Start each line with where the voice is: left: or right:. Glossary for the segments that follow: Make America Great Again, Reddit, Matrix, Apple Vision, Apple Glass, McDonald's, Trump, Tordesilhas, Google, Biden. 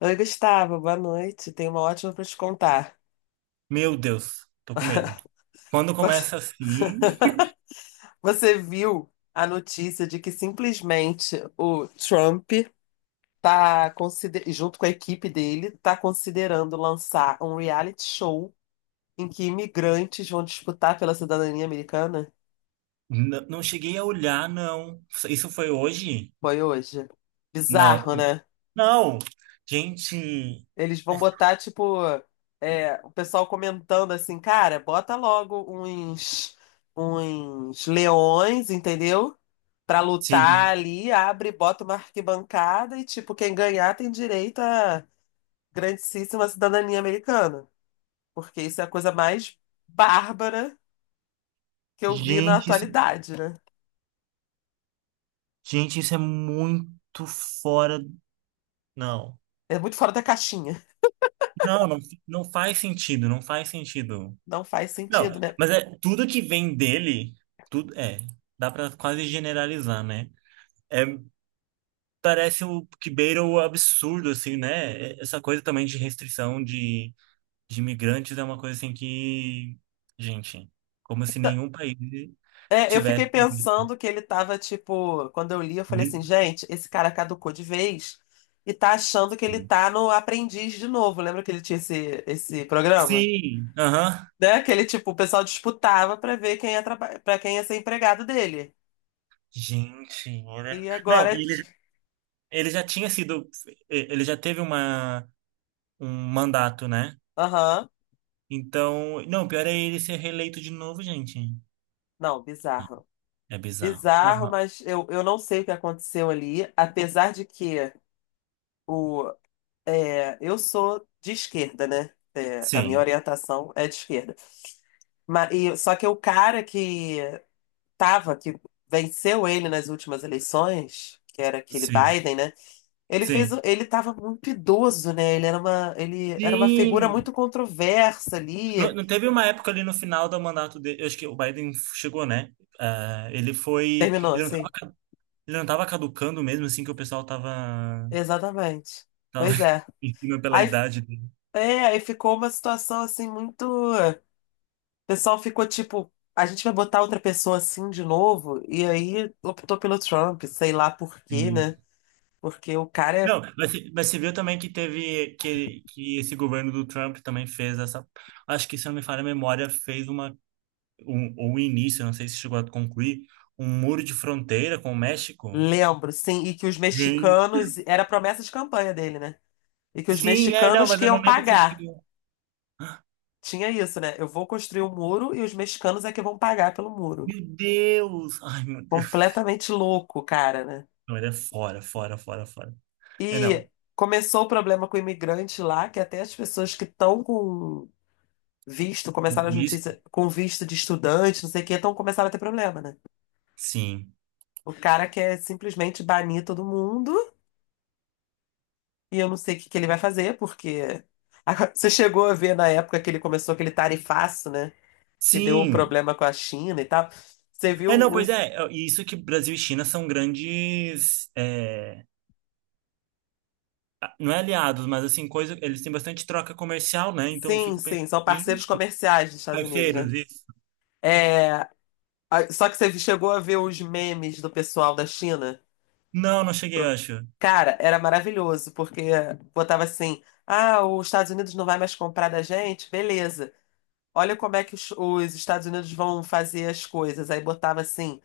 left: Oi, Gustavo, boa noite. Tenho uma ótima para te contar.
right: Meu Deus, tô com medo. Quando
left: Você
right: começa assim,
left: você viu a notícia de que simplesmente o Trump junto com a equipe dele, tá considerando lançar um reality show em que imigrantes vão disputar pela cidadania americana?
right: não cheguei a olhar, não. Isso foi hoje?
left: Foi hoje.
right: Não.
left: Bizarro, né?
right: Não! Gente,
left: Eles vão botar, tipo, o pessoal comentando assim, cara, bota logo uns leões, entendeu? Pra lutar
right: sim.
left: ali, abre, bota uma arquibancada e, tipo, quem ganhar tem direito à grandíssima cidadania americana. Porque isso é a coisa mais bárbara que eu vi na
right: Gente, isso-
left: atualidade, né?
right: gente, isso é muito fora. Não.
left: É muito fora da caixinha.
right: Não, não, não faz sentido, não faz sentido.
left: Não faz sentido,
right: Não,
left: né?
right: mas é tudo que vem dele, tudo é, dá pra quase generalizar, né? É, parece o que beira o absurdo, assim, né? É, essa coisa também de restrição de imigrantes é uma coisa assim que, gente, como se
left: Então,
right: nenhum país
left: eu fiquei
right: tivesse.
left: pensando que ele tava, tipo, quando eu li, eu falei assim, gente, esse cara caducou de vez e tá achando que ele tá no Aprendiz de novo. Lembra que ele tinha esse programa?
right: Sim, aham.
left: Né? Aquele tipo, o pessoal disputava pra ver quem ia pra quem ia ser empregado dele.
right: Gente, olha.
left: E
right: Não,
left: agora é.
right: e ele já tinha sido. Ele já teve um mandato, né?
left: Aham.
right: Então. Não, o pior é ele ser reeleito de novo, gente.
left: Não, bizarro.
right: É bizarro. Não,
left: Bizarro,
right: não.
left: mas eu não sei o que aconteceu ali, apesar de que o, eu sou de esquerda, né? É, a minha
right: Sim,
left: orientação é de esquerda. Só que o cara que que venceu ele nas últimas eleições, que era aquele
right: sim,
left: Biden, né? Ele fez,
right: sim.
left: ele estava muito idoso, né? Ele era ele era uma figura
right: Sim!
left: muito controversa
right: Não,
left: ali.
right: não teve uma época ali no final do mandato dele. Eu acho que o Biden chegou, né? Ah, ele foi.
left: Terminou,
right: Ele não
left: sim.
right: estava. Ele não tava caducando mesmo, assim, que
left: Exatamente.
right: tava
left: Pois é.
right: em cima pela
left: Aí,
right: idade dele.
left: aí ficou uma situação assim muito. O pessoal ficou tipo, a gente vai botar outra pessoa assim de novo. E aí optou pelo Trump, sei lá por quê,
right: Sim.
left: né? Porque o cara é.
right: Não, mas você viu também que que esse governo do Trump também fez essa, acho que se eu não me falha a memória, fez uma, um, ou um início, eu não sei se chegou a concluir, um muro de fronteira com o México.
left: Lembro, sim, e que os
right: Sim,
left: mexicanos. Era promessa de campanha dele, né? E que os
right: sim, é, não,
left: mexicanos
right: mas
left: que
right: eu não
left: iam
right: lembro se
left: pagar.
right: chegou.
left: Tinha isso, né? Eu vou construir um muro e os mexicanos é que vão pagar pelo muro.
right: Meu Deus! Ai, meu Deus.
left: Completamente louco, cara, né?
right: Não, ele é fora, fora, fora, fora. É,
left: E
right: não.
left: começou o problema com o imigrante lá, que até as pessoas que estão com visto, começaram as
right: Isso?
left: notícias com visto de estudante, não sei o que, estão começaram a ter problema, né?
right: Sim.
left: O cara quer simplesmente banir todo mundo e eu não sei o que que ele vai fazer, porque Agora, você chegou a ver na época que ele começou aquele tarifaço, né? Que deu o
right: Sim,
left: problema com a China e tal. Você viu
right: é, não, pois é, e isso que Brasil e China são grandes, é, não é aliados, mas assim, coisa, eles têm bastante troca comercial, né? Então eu
left: sim,
right: fico pensando,
left: sim, são
right: gente,
left: parceiros comerciais dos Estados Unidos, né?
right: parceiros, isso.
left: É, só que você chegou a ver os memes do pessoal da China?
right: Não, não cheguei, eu
left: Pro-
right: acho.
left: Cara, era maravilhoso, porque botava assim: ah, os Estados Unidos não vai mais comprar da gente? Beleza. Olha como é que os Estados Unidos vão fazer as coisas. Aí botava assim,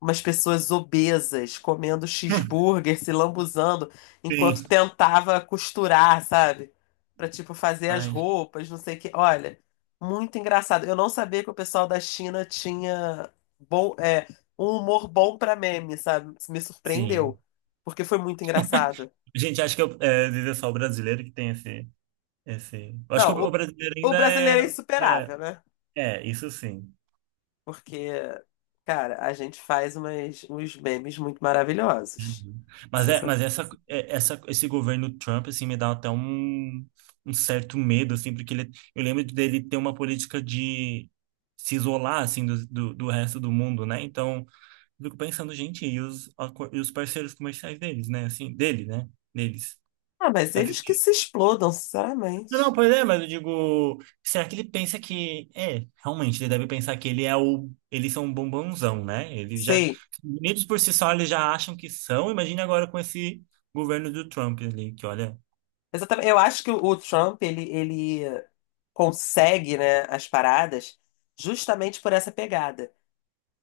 left: umas pessoas obesas comendo cheeseburger, se lambuzando, enquanto
right: Sim.
left: tentava costurar, sabe? Pra, tipo, fazer as
right: Ai,
left: roupas, não sei o quê. Olha, muito engraçado. Eu não sabia que o pessoal da China tinha bom, é, um humor bom pra meme, sabe? Isso me
right: sim.
left: surpreendeu, porque foi muito engraçado.
right: Gente, acho que eu, é, às vezes é só o brasileiro que tem esse... eu acho que
left: Não,
right: o brasileiro
left: o
right: ainda é,
left: brasileiro é insuperável, né?
right: é, é, isso sim.
left: Porque, cara, a gente faz uns memes muito maravilhosos.
right: Uhum. Mas esse governo Trump, assim, me dá até um certo medo, assim, porque ele, eu lembro dele ter uma política de se isolar, assim, do resto do mundo, né? Então, eu fico pensando, gente, e os parceiros comerciais deles, né? Assim, dele, né? Deles.
left: Ah, mas eles que se explodam,
right: Não, não,
left: sinceramente.
right: pois é, mas eu digo, será que ele pensa que, é, realmente, ele deve pensar que eles são um bombonzão, né? Eles já,
left: Sei.
right: bonitos por si só, eles já acham que são, imagina agora com esse governo do Trump ali, que olha,
left: Exatamente. Eu acho que o Trump, ele consegue, né, as paradas justamente por essa pegada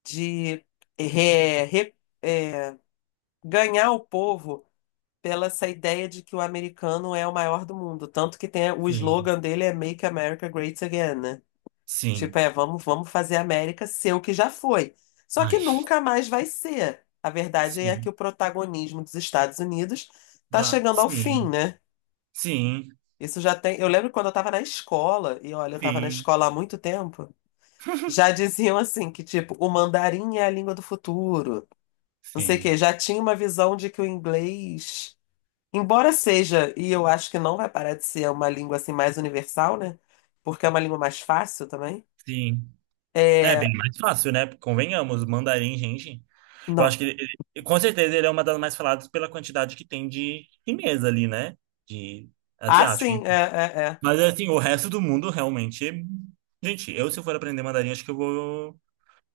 left: de re- re- é, ganhar o povo pela essa ideia de que o americano é o maior do mundo. Tanto que tem o
right: sim,
left: slogan dele é Make America Great Again, né? Tipo,
right: sim,
left: é, vamos fazer a América ser o que já foi. Só
right: ai,
left: que nunca mais vai ser. A verdade é
right: sim,
left: que o protagonismo dos Estados Unidos está
right: já,
left: chegando ao fim,
right: sim,
left: né?
right: sim,
left: Isso já tem. Eu lembro quando eu estava na escola, e olha, eu estava na
right: sim,
left: escola há muito tempo, já diziam assim que, tipo, o mandarim é a língua do futuro. Não sei o quê.
right: sim,
left: Já tinha uma visão de que o inglês, embora seja, e eu acho que não vai parar de ser uma língua assim mais universal, né? Porque é uma língua mais fácil também.
right: sim. É
left: É,
right: bem mais fácil, né? Convenhamos, mandarim, gente. Eu acho
left: não.
right: que com certeza ele é uma das mais faladas pela quantidade que tem de chinês ali, né? De
left: Ah,
right: asiático,
left: sim, é,
right: enfim.
left: é, é.
right: Mas assim, o resto do mundo realmente. Gente, eu se for aprender mandarim, acho que eu vou,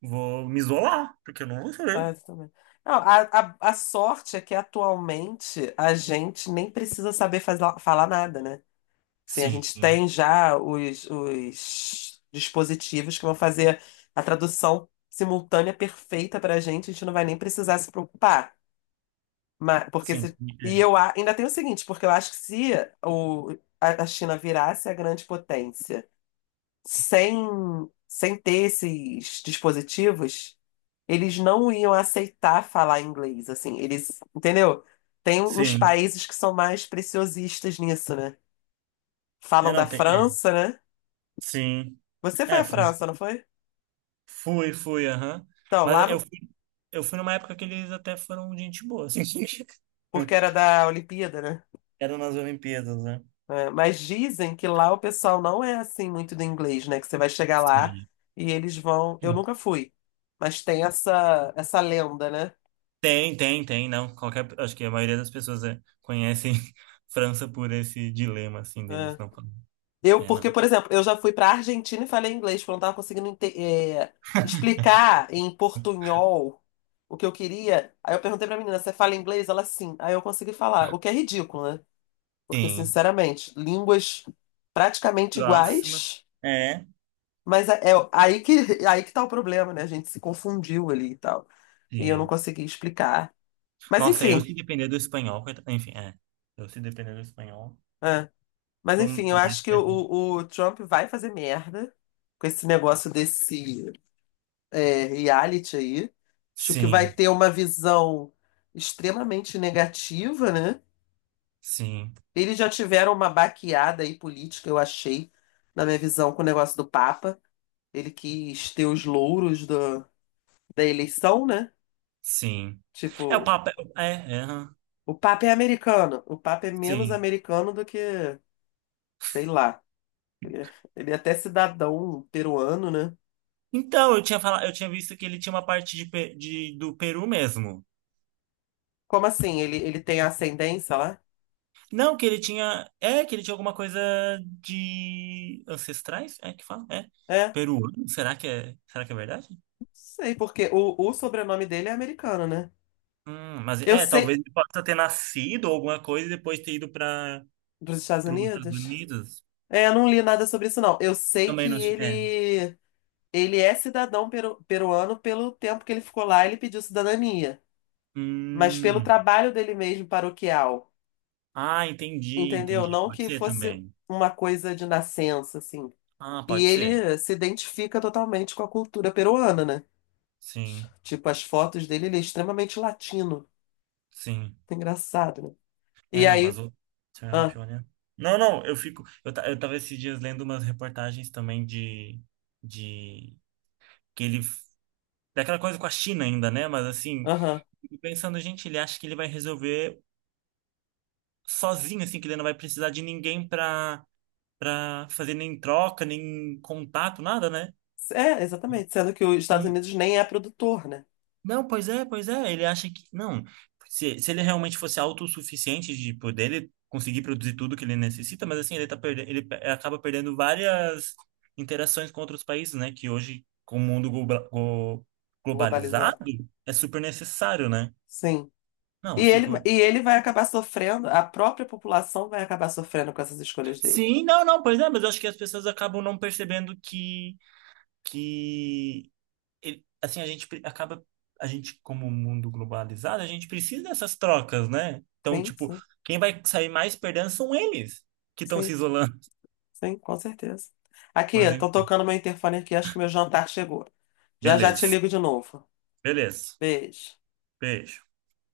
right: vou me isolar, porque eu não vou saber.
left: Ah, isso também. Não, a sorte é que atualmente a gente nem precisa saber falar nada, né? Sim, a
right: Sim,
left: gente tem já os dispositivos que vão fazer a tradução simultânea perfeita pra gente, a gente não vai nem precisar se preocupar. Mas, porque
right: sim,
left: se,
right: é,
left: ainda tem o seguinte, porque eu acho que se o, a China virasse a grande potência sem, sem ter esses dispositivos eles não iam aceitar falar inglês, assim, eles, entendeu? Tem uns
right: sim.
left: países que são mais preciosistas nisso, né?
right: É,
left: Falam da
right: não, tem. É,
left: França, né?
right: sim.
left: Você foi à
right: É, fui,
left: França, não foi?
right: fui, fui, aham.
left: Então, lá
right: Mas eu
left: no-
right: fui, eu fui numa época que eles até foram gente boa, assim.
left: porque era da Olimpíada, né?
right: Eram nas Olimpíadas, né?
left: É, mas dizem que lá o pessoal não é assim muito do inglês, né? Que você vai chegar lá
right: Sim.
left: e eles vão. Eu nunca fui, mas tem essa lenda, né?
right: Tem, tem, tem, não. Qualquer, acho que a maioria das pessoas é, conhecem França por esse dilema, assim, deles
left: É.
right: não falam.
left: Eu,
right: É,
left: porque,
right: não.
left: por exemplo, eu já fui para Argentina e falei inglês, porque eu não estava conseguindo explicar em portunhol o que eu queria. Aí eu perguntei pra menina, você fala inglês? Ela, sim. Aí eu consegui falar, o que é ridículo, né? Porque,
right: Sim.
left: sinceramente, línguas praticamente
right: Próxima.
left: iguais,
right: É.
left: mas é aí que, aí que tá o problema, né? A gente se confundiu ali e tal. E eu não
right: Sim.
left: consegui explicar. Mas,
right: Nossa, eu
left: enfim.
right: se depender do espanhol, coitado. Enfim, é. Eu se depender do espanhol,
left: É. Mas,
right: tô,
left: enfim, eu
right: tô mais
left: acho que
right: ferrado.
left: o Trump vai fazer merda com esse negócio desse. É, reality aí. Acho que vai
right: Sim,
left: ter uma visão extremamente negativa, né?
right: sim,
left: Eles já tiveram uma baqueada aí política, eu achei, na minha visão, com o negócio do Papa. Ele quis ter os louros da eleição, né?
right: sim. É o
left: Tipo,
right: papel. É, é, é, aham.
left: o Papa é americano. O Papa é menos
right: Sim.
left: americano do que, sei lá. Ele é, ele é até cidadão peruano, né?
right: Então, eu tinha visto que ele tinha uma parte de, do Peru mesmo.
left: Como assim? Ele tem ascendência lá?
right: Não, que ele tinha. É, que ele tinha alguma coisa de ancestrais? É que fala? É.
left: É,
right: Peruano? Será que é verdade?
left: sei, porque o sobrenome dele é americano, né?
right: Mas
left: Eu
right: é, talvez
left: sei,
right: ele possa ter nascido ou alguma coisa e depois ter ido para
left: dos Estados
right: os Estados
left: Unidos?
right: Unidos.
left: É, eu não li nada sobre isso, não. Eu sei
right: Também
left: que
right: não. É.
left: ele é cidadão peruano pelo tempo que ele ficou lá, ele pediu cidadania. Mas pelo
right: Hum.
left: trabalho dele mesmo paroquial,
right: Ah, entendi,
left: entendeu?
right: entendi.
left: Não
right: Pode
left: que
right: ser
left: fosse
right: também.
left: uma coisa de nascença, assim.
right: Ah,
left: E
right: pode ser.
left: ele se identifica totalmente com a cultura peruana, né?
right: Sim,
left: Tipo, as fotos dele, ele é extremamente latino.
right: sim.
left: Engraçado, né?
right: É,
left: E
right: não,
left: aí.
right: mas o Trump,
left: Ah,
right: olha. Não, não, eu fico. Eu tava esses dias lendo umas reportagens também de que ele daquela coisa com a China ainda, né? Mas assim,
left: aham.
right: fico pensando, gente, ele acha que ele vai resolver sozinho, assim, que ele não vai precisar de ninguém pra fazer nem troca, nem contato, nada, né?
left: É, exatamente. Sendo que os Estados
right: Não,
left: Unidos nem é produtor, né?
right: não, pois é, pois é. Ele acha que. Não. Se ele realmente fosse autossuficiente de poder, ele conseguir produzir tudo que ele necessita, mas assim, ele tá perdendo, ele pe- acaba perdendo várias interações com outros países, né? Que hoje, com o mundo globalizado,
left: Globalizado.
right: é super necessário, né?
left: Sim.
right: Não, eu fico.
left: E ele vai acabar sofrendo, a própria população vai acabar sofrendo com essas escolhas dele.
right: Sim, não, não, pois é, mas eu acho que as pessoas acabam não percebendo que assim, acaba, a gente, como um mundo globalizado, a gente precisa dessas trocas, né? Então,
left: Sim,
right: tipo,
left: sim,
right: quem vai sair mais perdendo são eles que estão se
left: sim,
right: isolando.
left: sim, com certeza. Aqui,
right: Mas,
left: estão
right: enfim,
left: tocando meu interfone aqui, acho que meu jantar chegou. Já já te
right: beleza,
left: ligo de novo.
right: beleza.
left: Beijo.
right: Beijo.